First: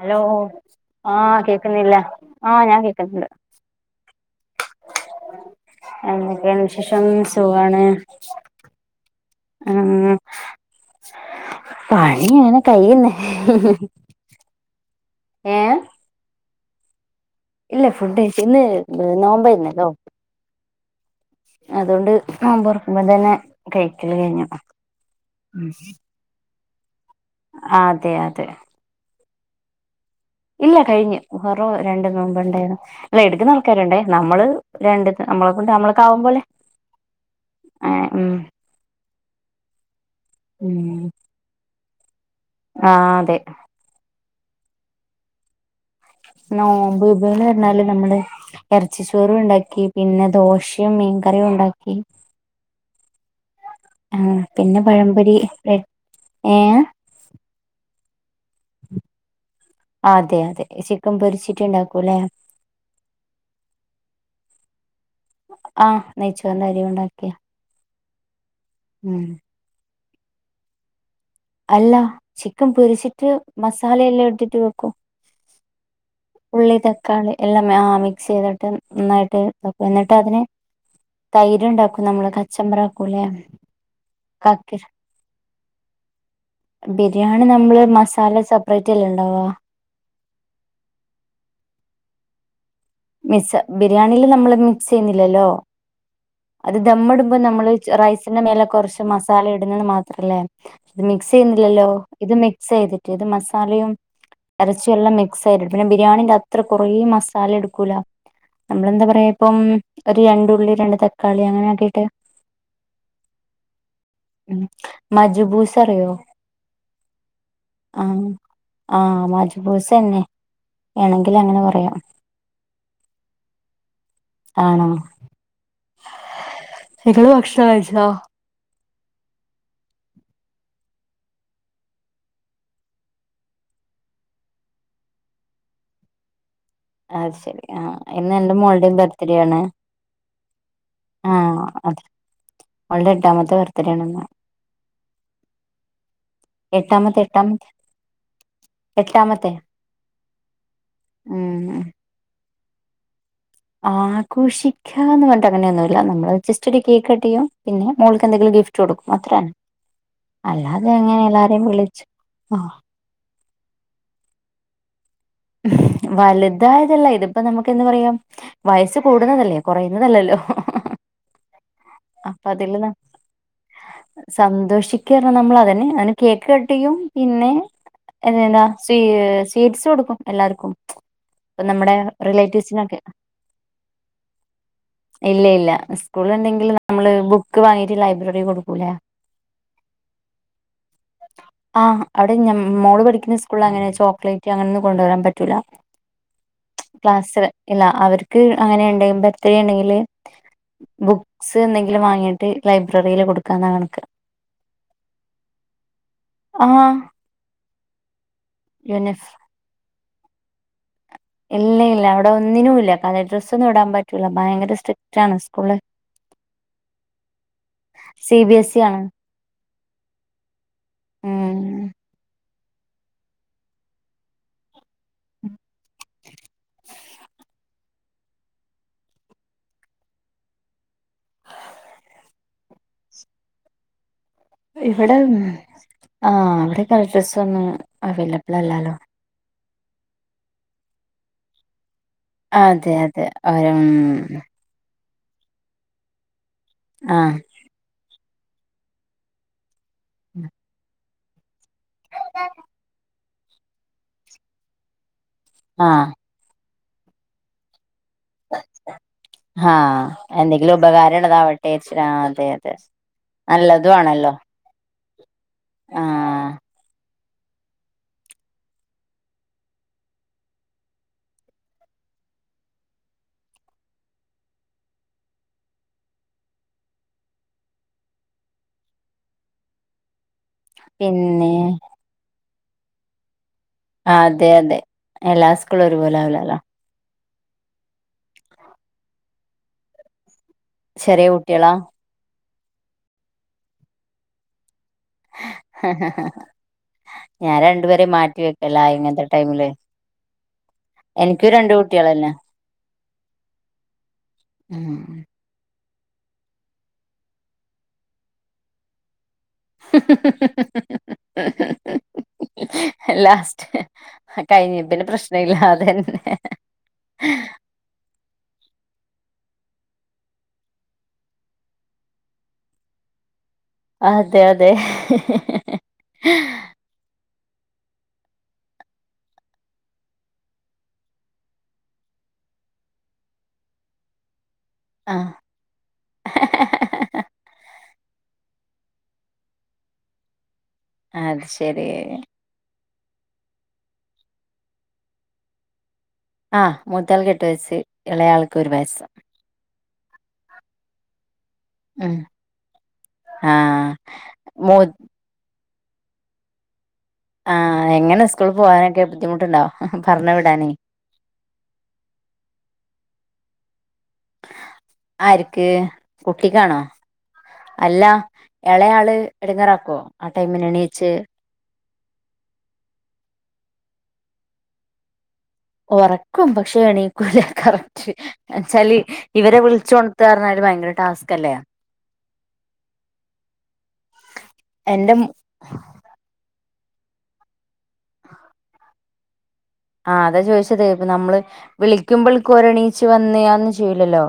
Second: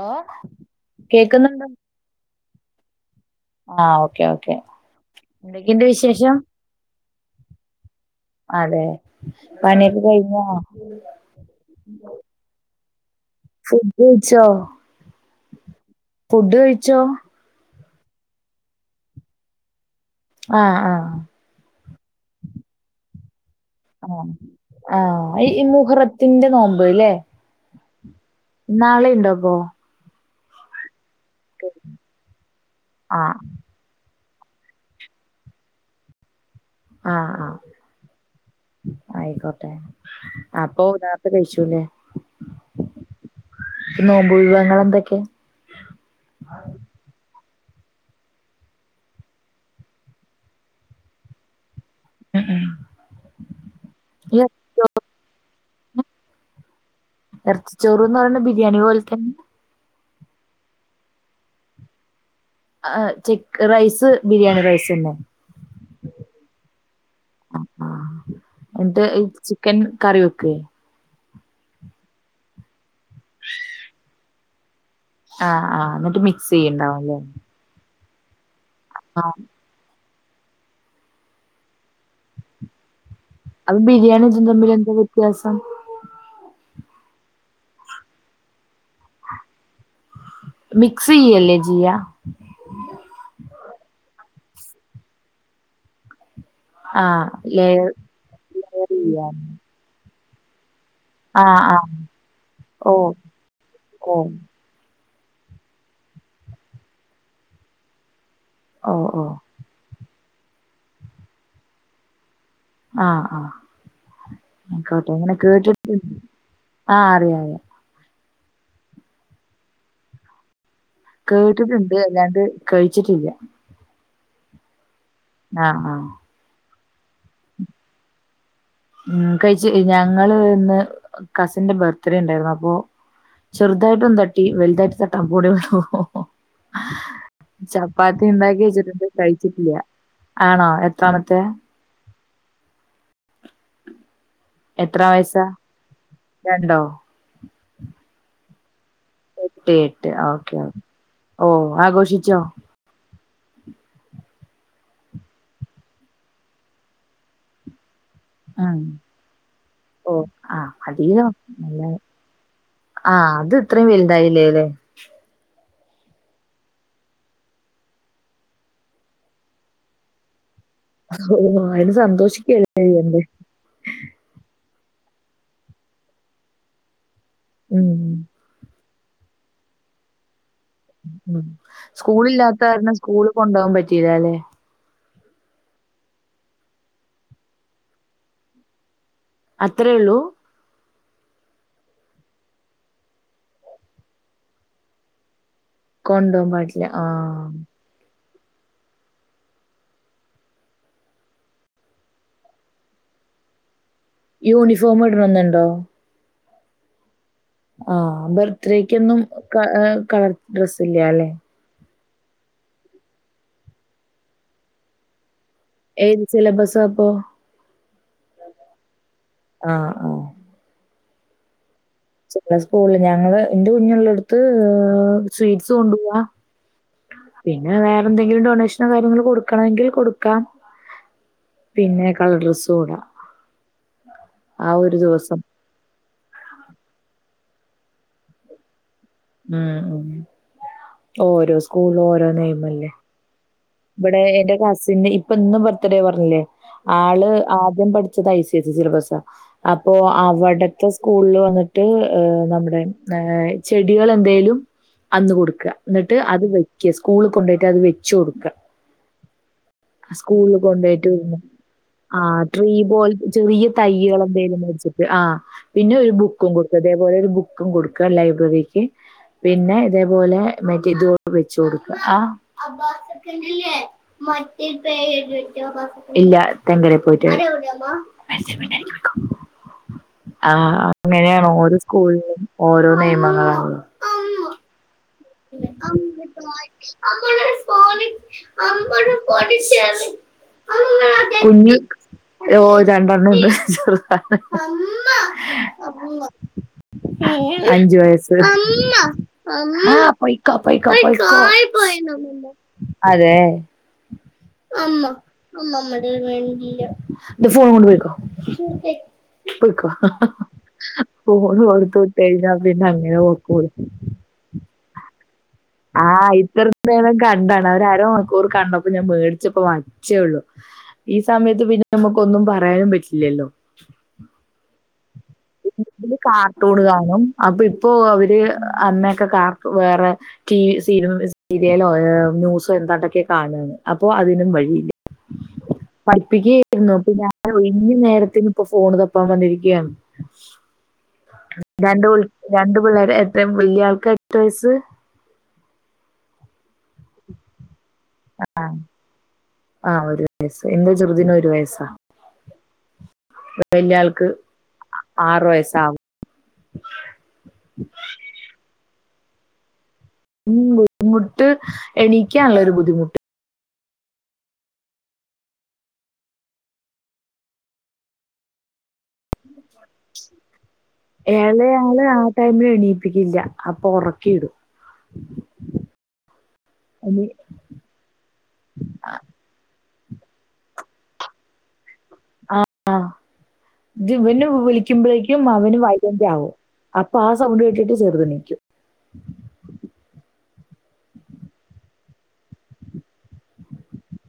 Hello ആഹ് കേക്കുന്നുണ്ടോ കേക്ക്ണില്ലെ ആഹ് ഞാൻ കേക്ക്ന്ന്ണ്ട് ആഹ് ഓക്കെ ഓക്കെ എന്തൊക്കെയുണ്ട് വിശേഷം എന്തൊക്കെ വിശേഷം സുഖാണ് അതെ ഉം പണ്യൊക്കെ കഴിഞ്ഞൊ പണി അങ്ങനെ കയ്യുന്ന് ഫുഡേ [unintelligible] യ്ച്ചോ ഏഹ് ഫുഡ് കഴിച്ചോ ഇല്ല ഫുഡയിച്ചി. ഇന്ന് നോമ്പേര്ന്നല്ലോ. ആഹ് ആഹ് അതോണ്ട് നോമ്പൊറ്ക്കുമ്പം തന്നെ കഴിക്കല് ആഹ് കഴിഞ്ഞു ആഹ് ഈ ഇ മുഹറത്തിന്റെ നോമ്പ് ല്ലേ? അതെയതെ. ബോ ഇല്ല കഴിഞ്ഞ്. മുഹർറോ രണ്ട് നോമ്പ് ഉണ്ടായ്രുന്നു. അല്ല ആഹ് എട്ക്കുന്ന ആൾക്കാരുണ്ടേ നമ്മള് രണ്ട് ന്ന് നമ്മളകൊണ്ട് നമ്മൾക്കാവുമ്പോലെ. ആഹ് ആഹ് ആയിക്കോട്ടെ. ഉം അപ്പൊ നാർത്തെ കഴിച്ചൂല്ലെ. ആഹ് അതെ. ങ്ങളെന്തൊക്കെ നോമ്പ് ബളെ ന്നാല് നമ്മള് എറച്ചി ചോറും ഉണ്ടാക്കി പിന്നെ ദോശയും മീൻകറിയും ഉണ്ടാ ക്കി. ഉം ഉം ആഹ് ഈ പിന്നെ പഴമ്പൊരി ഏഹ് എർച്ചി ചോറ്ന്ന് പറിണ് ബിരിയാണി പോൽ തന്നെ അതെ അതെ. ചിക്കൻ പൊരിച്ചിട്ട്ണ്ടാക്കൂല്ലേ. അഹ് ചിക് റൈസ് ബിരിയാണി റൈസന്നെ. ആ നെയ്ച്ചോറിന്റെ അരി ഉണ്ടാക്കിയ അഹ് ആഹ് എന്നിട്ട് ഈ ഉം ചിക്കൻ കറി വെക്കേ. അല്ല. ചിക്കൻ പൊരിച്ചിട്ട് മസാലയെല്ലാം എടുത്തിട്ട് വെക്കും. ആഹ് ആഹ് മിക്സ് ഉള്ളി ചെയ്യണ്ടാവുംല്ലേ തക്കാളി എല്ലാം മാ ആഹ് മി ക്സ് ചെയ്തിട്ട് ആഹ് നന്നായിട്ട് താക്കും. എന്നിട്ട് അതിന് തൈര് ഉണ്ടാക്കും നമ്മള് കച്ചമ്പരം. അപ്പം ബിരിയാണിം ഇതും തമ്മിലെന്താ വ്യത്യാസം. ബിരിയാണി നമ്മള് മസാല സെപ്പറേറ്റ് അല്ലേ ഇണ്ടാവാ മിക്സിയല്ലേ ചിയ്യ. മിക്സ് ബിരിയാണില് നമ്മള് മിക്സെയ്യുന്നില്ലല്ലോ അത് ആഹ് ദമ്മിടുമ്പോ നമ്മള് ലെയർ റൈസിന്റെ മേലെ ലെയർ കൊറച്ച് ചെയ്യാ മസാല ഇടുന്ന ന്ന് മാത്രല്ലേ. ഇത് മിക്സ് ആഹ് ആഹ് ചെയ്യുന്നില്ലല്ലോ ഇത് മിക്സ് ഓ ചെയ്തിട്ട് ഇത് മസാലയും ഓ എറച്ചും എല്ലാം മിക് സായിറ്റ്ടും പിന്നെ ബിരിയാണിന്റെ അത്ര കൊറേ മസാല എടുക്കൂല ഓ നമ്മളെന്താ ഓ പറയാ ഇപ്പം ഒരു രണ്ടുള്ളി രണ്ട് തക്കാളി അങ്ങനെയാക്കീട്ട് ആഹ് ആഹ് അയ്ക്കോട്ടെ ഇങ്ങനെ മജുബൂസ കേട്ടിട്ട് അറിയോ [inaudible] ആഹ് അറിയാ അറിയാ ആഹ് ആഹ് മജ്ബൂസെന്നെ കേട്ട്ട്ട്ണ്ട് അല്ലാണ്ട് കഴിച്ചിട്ടില്ല്യ. ആണോ? ആഹ് ആഹ് നിങ്ങള് ഭക്ഷണം കഴിച്ചോ? ഉം കഴിച്ച് ഞങ്ങള് ഇന്ന് കസിന്റെ ബർത്ത്ഡേ ഇണ്ടായിരുന്നു അപ്പോ, ചെറ്തായിട്ടൊന്ന് തട്ടി വലുതായിട്ട് തട്ടാൻ പോണേ ഉള്ളൂ. അത് ശരി ആഹ് ചപ്പാത്തി ഇന്ന് എന്റെ ഇണ്ടാക്കി മോളുടെയും വച്ചിട്ട്ണ്ട് ബർത്ത്ഡേ ആണ് കഴിച്ചിട്ടില്ല. ആണോ എത്രാമത്തെ? ആഹ് അതെ അവളുടെ എട്ടാമത്തെ ബെർത്ഡേയ് ആണ് ഇന്ന് എത്ര വയസാ രണ്ടോ എട്ടാമത്തെ എട്ടമത്തെ എട്ട് എട്ട് ഓക്കെ ഓ ഉം ആഘോഷിച്ചോ ആഘോഷിക്കാന്ന് പറഞ്ഞിട്ട് അങ്ങനെയൊന്നുമല്ല നമ്മള് ജസ്റ്റ് ഒരു കേക്ക് കട്ട്‌ ചെയ്യാ പിന്നെ മോൾക്ക് എന്തെങ്കിലും ഉം ഗിഫ്റ്റ് കൊടുക്കും അത്ര തന്നെ ഓ അല്ലാതെ അങ്ങനെ എല്ലാരെയും വിളിച്ച് ആഹ് ആ അത് ഇത്രയും വലുതായില്ലേല്ലേ [inaudible] വലുതായതല്ല ഇതിപ്പോ നമുക്ക് എന്ത് പറയാം വയസ്സ് കൂടുന്നതല്ലേ കൊറയുന്നതല്ലല്ലോ ഓ അയിന് സന്തോഷിക്കല്ലേ അതില് ചെയ്യണ്ടേ [unintelligible] നമ്മൾ അതന്നെ അന് കേക്ക് കട്ട്‌ ചെയും പിന്നെ ഉം [unintelligible] സ്വീ സ്വീറ്റ്‌സ് കൊടുക്കും എല്ലാവർക്കും ഉം സ്കൂൾ ഇല്ലാത്ത കാരണം റിലേറ്റീവ്സിനൊക്കെ സ്കൂള് കൊണ്ടോവാൻ പറ്റിയില്ലല്ലെ ഇല്ല ഇല്ല സ്കൂൾ ഇണ്ടെങ്കിൽ നമ്മള് ബുക്ക് വാങ്ങീട്ട് ലൈബ്രറി കൊടുക്കൂല്ലേ അത്രേ ഉള്ളു ആ അവിടെ ഞ മോള് പഠിക്കുന്ന സ്കൂളിൽ അങ്ങനെ ചോക്ലേറ്റ് അങ്ങനൊന്നും കൊണ്ടുവരാൻ പറ്റ റ്റൂല കൊണ്ടോവാൻ പാടില്ല ക്ലാസ് ആഹ് ഇല്ല അവർ ക്ക് അങ്ങനെ ഉണ്ടെ ബർത്ത്ഡേ ഉണ്ടെങ്കില് ബുക്സ് എന്തെങ്കിലും വാങ്ങിട്ട് ലൈബ്രറിയില് കൊടുക്കാന്ന കണക്ക് യൂണിഫോം ഇടണോന് ഇണ്ടോ ആഹ് ആ ബെർത്ഡേക്കോനും യൂനിഫ് ക കളർ ഡ്രസ്സ്‌ ഇല്ല അല്ലെ ഇല്ല ഇല്ല അവിടെ ഒന്നിനും ഇല്ല കളർ ഡ്രസ്സ്‌ ഒന്നും ഇടാൻ പറ്റൂല ഭയങ്കര സ്ട്രിക്റ്റ് ആണ് സ്കൂള് ഏത് സില്ലാബസാ അപ്പോ സി ബി എസ് ഇ ആണ് ആ ആ ഉം സ്കൂൾ ഞങ്ങൾ ഇന്റെ കുഞ്ഞുള്ളട്ത്ത് ഹ് സ്വീറ്റ്സ് കൊണ്ടുപോവാ പിന്നെ വേറെ എന്തെങ്കിലും ഡോനേഷനോ കാര്യങ്ങൾ കൊടുക്കണമെങ്കിൽ കൊടുക്കാം പിന്നെ കളർ ഡ്രെസ്സും ഇടം ഇവടെ ആ ഇവടെ കളർ ഡ്രസ്സ് ഒന്നും അവൈലബിൾ അല്ലാലോ ഉം ഓരോ സ്കൂളും ഓ അതെ അതെ അവര് ഉം ഇവിടെ എന്റെ കസിന് ഇപ്പൊ ഇന്നും ബർത്ത്ഡേ പറഞ്ഞില്ലേ ആള് ആഹ് ആദ്യം പഠി ച്ചത് ഐ സി ഐ സി സിലബസ്സ അപ്പൊ അവിടത്തെ സ്കൂളിൽ വന്നിട്ട് ആ നമ്മുടെ ആ ചെടികൾ എന്തേലും അന്ന് കൊടുക്ക ആഹ് എന്നിട്ട് അത് വെ ക്ക് സ്കൂളിൽ കൊണ്ടോട്ട് അത് വെച്ച് കൊടുക്ക ആഹ് സ്കൂളിൽ എന്തെങ്കിലും കൊണ്ടോയിട്ട് ഉപകാരമുള്ളതാവട്ടെ വിചാരിച്ചിട്ട് ആ ആഹ് അതെ ട്രീ അതെ പോലെ ചെറിയ നല്ലതും തൈകള് ആണല്ലോ എന്തേലും മേടിച്ചിട്ട് ആ പിന്നെ ഒരു ആഹ് ബുക്കും കൊടുക്കും അതേപോലെ ഒരു ബു ബുക്കും കൊടുക്ക ലൈബ്രറിക്ക് പിന്നെ ഇതേപോലെ മറ്റേ ഇത് വെച്ച് കൊടുക്ക ആ ഇല്ല [unintelligible] ആ അങ്ങനെയാണ് പിന്നെ ഓരോ സ്കൂളിലും ഓരോ നേമങ്ങളാണ് ഉള്ള അതെ അതെ എല്ലാ സ്കൂളും ഒരുപോലാവുല്ലല്ലോ [unintelligible] ചെറെ കുട്ടെളാ കുഞ്ഞു ഓ രണ്ടെണ്ണം ഉണ്ട് ചെർതാണ് [inaudible] ഞാൻ രണ്ടുപേരെയും അഞ്ചുവയസ്സ് മാറ്റി വെക്കലാ ഇങ്ങനത്തെ ടൈമില് പൊയ്ക്കോ പൊയ്ക്കോ എനിക്കും രണ്ട് കുട്ടികൾ തന്നെ [unintelligible] ഉം ഫോണും കൊണ്ട് പെയ്ക്കോ ഫോണ് കൊട്ത്ത് വിട്ട് കഴിഞ്ഞാ പിന്നെ അങ്ങനെ ഒക്കൊ ലാസ്റ്റ് [unintelligible] കഴിഞ്ഞ പിന്നെ പ്രശ്നം ഇല്ല ആഹ് അതന്നെ ഇത്ര നേരം കണ്ടാണ് അവരാരോ ക്കൂറ് കണ്ടപ്പം ഞാൻ മേടിച്ച്പ്പോ വച്ചേള്ളൂ ഈ സമയത്ത് പിന്നെ നമുക്ക് ഒന്നും പറയാനും പറ്റില്ല്യല്ലോ. അതെ അതെ [unintelligible] ഇതില് കാർട്ടൂണ് കാണും. അപ്പ ഇപ്പോ അവര് അമ്മേക്കെ കാർട്ടു വേറെ ടി വി സീ സീരിയലോ ഏഹ് ന്യൂസ് എന്താണ്ടോക്കെ കാണാണ് അപ്പോ അതിനും വഴി ആഹ് പഠിപ്പിക്കയായിരുന്നു അപ്പൊ ഞാൻ ഒഴിഞ്ഞ നേരത്തിന് ഫോൺ തപ്പാൻ വന്നിരിക്കാണ് അത് രണ്ട് ശരി പിള്ളേ രണ്ട് പിള്ളേർ എത്രയും വല്യ ആൾക്ക് എട്ട് വയസ്സ് ആ മൂത്താൾക്ക് എട്ട് വയസ്സ് എളയാൾക്ക് ഒരു വയസ്സ്. ആ ഒരു വയസ്സ് എൻ്റെ ചെറുതിന് ഒരു വയ സ ഉം ആഹ് വലിയ ആൾക്ക് മൂ ആറ് വയസ്സാവു ആഹ് എങ്ങനെ സ്കൂളി പോവാനൊക്കെ ബുദ്ധിമുട്ടുണ്ടോ? പറഞ്ഞു വിടാനേ മ്മ് ബുദ്ധിമുട്ട് എണിക്കാനുള്ളൊരു ബുദ്ധിമുട്ട്. ആര്ക്ക് കുട്ടിക്കാണോ? അല്ല എളയാള് എടുങ്ങറാക്കോ ആ ടൈമിന് എണീച്ച് അലയ ആ ടൈമില് എണീപ്പിക്കില്ല അപ്പൊ ഒറക്കിടും. ഒറക്കും പക്ഷെ എണീക്കൂല കറക്റ്റ് എന്നച്ചാല് ഇവരെ വിളിച്ചോ ത്ത് പറഞ്ഞാല് വയങ്കര ടാസ്ക് അല്ലേ? ആഹ് ഇതിവന് എന്റെ വിളിക്കുമ്പോഴേക്കും അവന് വൈലന്റ് ആവും. അപ്പ ആ സൗണ്ട് കേട്ടിട്ട് ചെറുതെണീക്കും. ആഹ് അതാ ചോദിച്ചത് ഇപ്പ നമ്മള് വിളിക്കുമ്പൾക്ക് ഓരെണീച്ച് വന്ന് അ ഒന്നും ചെയ്യില്ലല്ലോ.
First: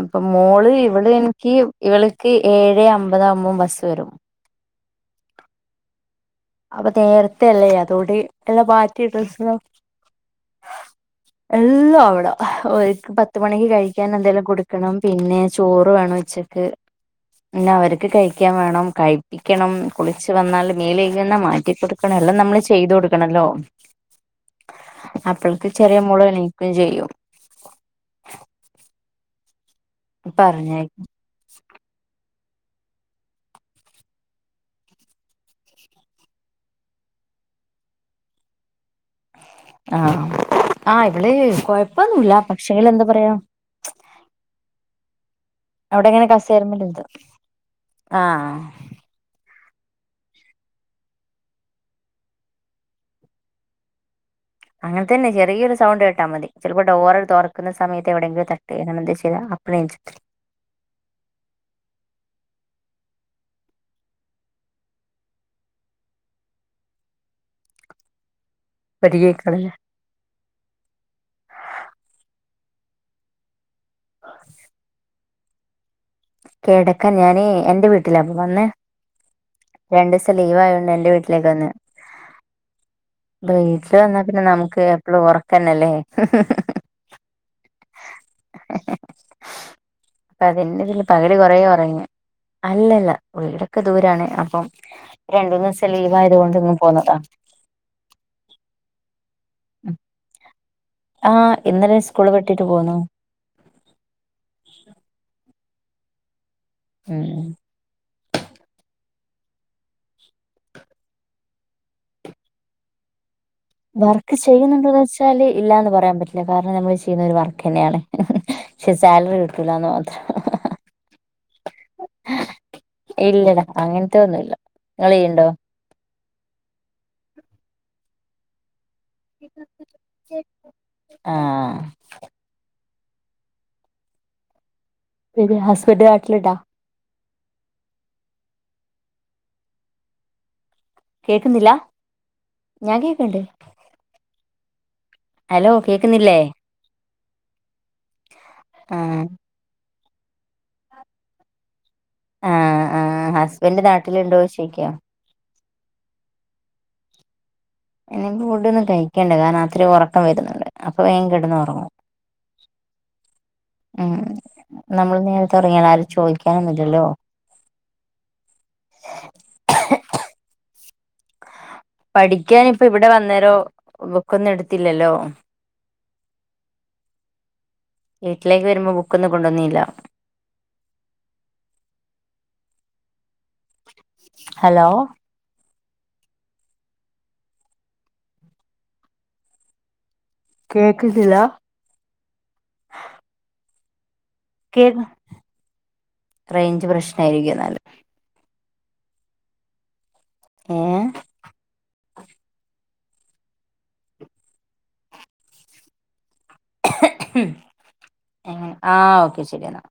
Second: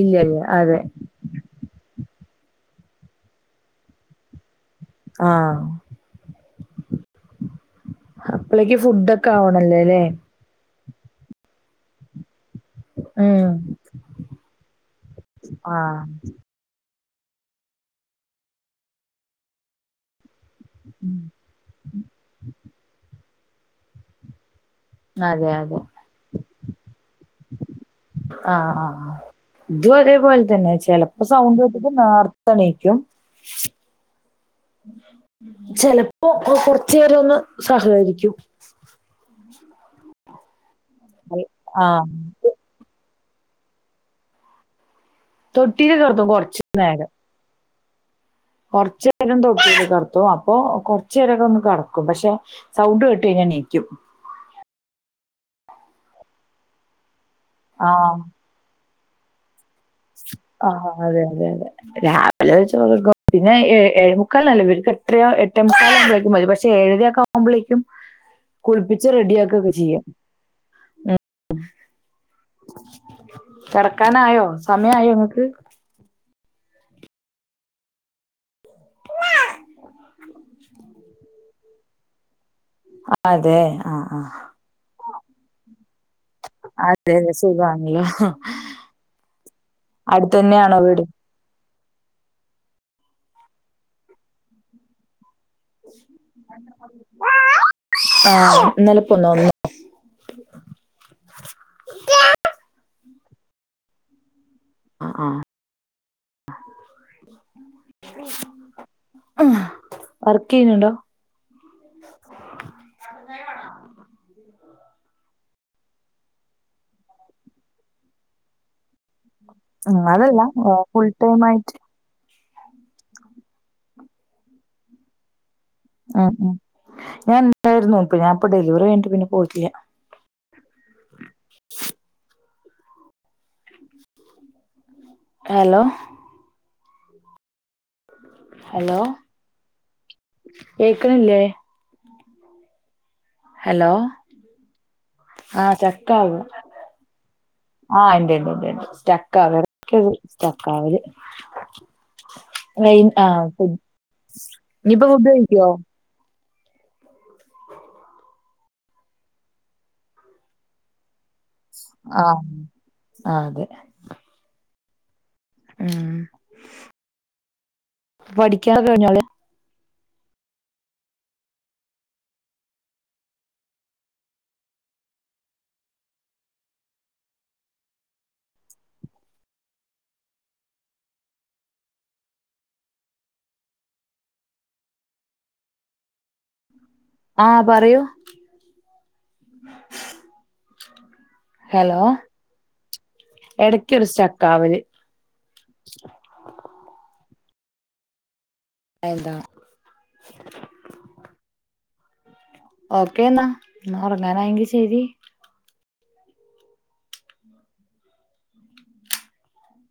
ഇല്ല ഇല്ല. മോള് അതെ. ഇവടെ എനിക്ക് ഇവള് ക്ക് ഏഴ് അമ്പതാവുമ്പം ബസ് വരും. ആഹ്. അപ്പ തേരത്തെ അല്ലേ അതോണ്ട് എല്ലാം അപ്പളേക്ക് മാറ്റി ഫുഡൊക്കെ ഡ്രസ് ആവണല്ലോ ല്ലേ? എല്ലാം അവിട. ഒരു പത്ത് ഉം. മണിക്ക് കഴിക്കാൻ എന്തെലും കൊടുക്കണം പിന്നെ ചോറ് ആഹ്. വേണം ഉച്ചക്ക് പിന്ന അവർക്ക് കഴിക്കാൻ വേണം കഴപ്പിക്കണം കുളിച്ചു വന്നാൽ മേളി ജ്ജന്നെ മാറ്റി കൊടുക്കണം എല്ലം നമ്മള് ചെയ്ത് കൊടുക്കണല്ലോ. അതെ അപ്പോൾക്ക് അതെ. ചെറിയ മോള് എണീക്കുകയും ചെയ്യും. ആഹ് ആഹ്. ഇതും അതേപോലെ തന്നെ പറഞ്ഞയക്കും ചെലപ്പ സൗണ്ട് കേട്ടിട്ട് നേർത്തെ എണിക്കും. ചെലപ്പോ കൊ കൊർച്ചേരം ഒന്ന് സഹകരിക്കും. ആഹ് ആഹ് ഇവള് ആഹ്. കൊഴപ്പൊന്നുയില്ല. പക്ഷേലെന്താ പറയാ തൊട്ടില് അവിടെങ്ങനെ കെടത്തും കസേരമല് എഴുത. കൊർച്ച് നേരം തൊട്ടി കടത്തും അപ്പൊ കൊർച്ച് നേരൊക്കെ ഒന്ന് കടക്കും. പക്ഷെ സൗണ്ട് കേട്ട് കഴിഞ്ഞാ എണീക്കും. അങ്ങൻ ത്തന്നെ ചെറിയൊരു സൗണ്ട് കേട്ടാ മതി. ചെലപ്പോ ഡോറ് തൊറക്കുന്ന സമയത്തെവിടെയെങ്കിലും തട്ടെ അങ്ങനെ എന്തേലും. ആഹ് ആഹ് അതെ അതെ അതെ രാവിലെ [unintelligible] പിന്നെ ഏ ഏഴുമുക്കാലിനല്ലെ. ഇവര്ക്ക് എട്ടരയൊ എട്ടേ മുക്കാലകുമ്പേക്കും വരും. പക്ഷേ ഏഴരക്കേ ആവുമ്പോളെ കുളിപ്പിച്ച് പരിചയിക്കണില്ല റെഡിയാക്കൊക്ക ചെയ്യ. ഉം കെടക്കാനായോ? ഞങ്ങക്ക് കെടക്കാൻ ഞാനേ എന്റെ വീട്ടിലാ അപ്പ വന്നേ രണ്ടുസം ലീവായോണ്ട് എന്റെ വീട്ടിലേയ്ക്ക് വന്ന്. അതെ വീട്ടില് ആഹ് വന്നാ ആഹ് പിന്നെ നമുക്ക് എപ്പളും ഒറക്കന്നെല്ലേ അതെ സുഖാണല്ലോ. അടുത്ത് തന്നെയാണോ വീട്? കൊറെ ഒറങ്ങ. അല്ലല്ല വീടൊക്കെ ദൂരാണ് അപ്പം രണ്ട മൂന്ന് ദിവസം ലീവ ആയത് കൊണ്ട് ഇന്നു പോന്നതാ ആഹ് ഇന്നലെ പോന്നൊന്ന് ഉം ആഹ് ഇന്നലെ സ്കൂള് വിട്ടിട്ട് പോന്നു. ആഹ് ആഹ് [unintelligible] ആഹ് വർക്ക് ചെയ്യ്ന്ന്ണ്ടോ ചെയ്യ്ന്ന് ഇണ്ടോന്നോയ്ച്ചാൽ ഇല്ലാന്ന് പറയാൻ പറ്റില്ല കാരണം നമ്മെൾ ചെയ്യ്ന്നെ ഒര് വർക്കെന്നെയാണ് പക്ഷെ സാലറി കിട് അങ്ങാട് അല്ല ഓ ഫുൾ ടൈം ആയിറ്റ് ഇല്ലെടാ അങ്ങെൻത്തെ ഒന്നും ഇല്ല ഇങ്ങെൾ ചെയ്യ്ണ്ടോ? ആഹ് ഉം ഞാ ഇണ്ടായിരുന്നു ഇപ്പം ഞാ ഇപ്പ ഡെലിവെറി കഴ്ഞ്ഞിട്ട് ആഹ് പിന്നെ ഹലോ ഹസ്ബെന്റ് നാട്ടിൽ ഇണ്ടാ ഹലോ കേക്ക്ണ് ഇല്ലെ? ഞാ കേക്ക് ഹലോ ഹലോ ആഹ് കേക്ക്ന്നില്ലെ? സ്റ്റക്കാവാ ആഹ് ഇണ്ട് ഇണ്ട് ഇണ്ട് ഇണ്ട് ആഹ് സ്റ്റെക്കാകാണ് എടെക്ക് ഒര് സ്റ്റെക്ക് ആവെൽ [unintelligible] ആഹ് ആ [unintelligible] ആഹ് ഹസ്ബൻഡ് നാട്ടിലുണ്ടോ ചോദിക്കാ ഇഞ്ഞ് ഇപ്പം ഉപയോയിക്കോ? എനെക്ക് ഫുഡൊന്നും കഴിക്കെണ്ട കാര്ണം അത്രേം ഒറക്കം വെര്ന്ന്ണ്ട് അപ്പ വേം കെട് കെട്ന്ന് ഒറങ്ങും ആഹ് ആഹ് അതെ ഉം നമ്മെൾ നേരെത്തെ ഒറങ്ങിയാൽ ആരും ചോയിക്കാനൊന്നു ഇല്ലല്ലോ? പഠിക്കാൻ ഒക്കെ കഴിഞ്ഞാവോലെ? പഠിക്കാൻ ഇപ്പ ഇബിടെ വന്നാരെ ബുക്കൊന്നും എട്ത്തില്ലല്ലോ? വീട്ടിലേക്ക് വെരുമ്പോ ബുക്കൊന്നും കൊണ്ടന്നീല്ല ഹലോ ആഹ് പറയൂ കേക്കുന്നില്ല ഹലോ എടക്കൊരു സ്‌റ്റ കേക്ക റേഞ്ച് പ്രശ്ന ആരിക്കും എന്നല് അതാ ഏഹ് ഓക്കേ എന്നാ എന്ന ഒറങ്ങാനായെങ്കി ശരി എങ്ങനെ ആഹ് ഓക്കെ ശരി എന്നാ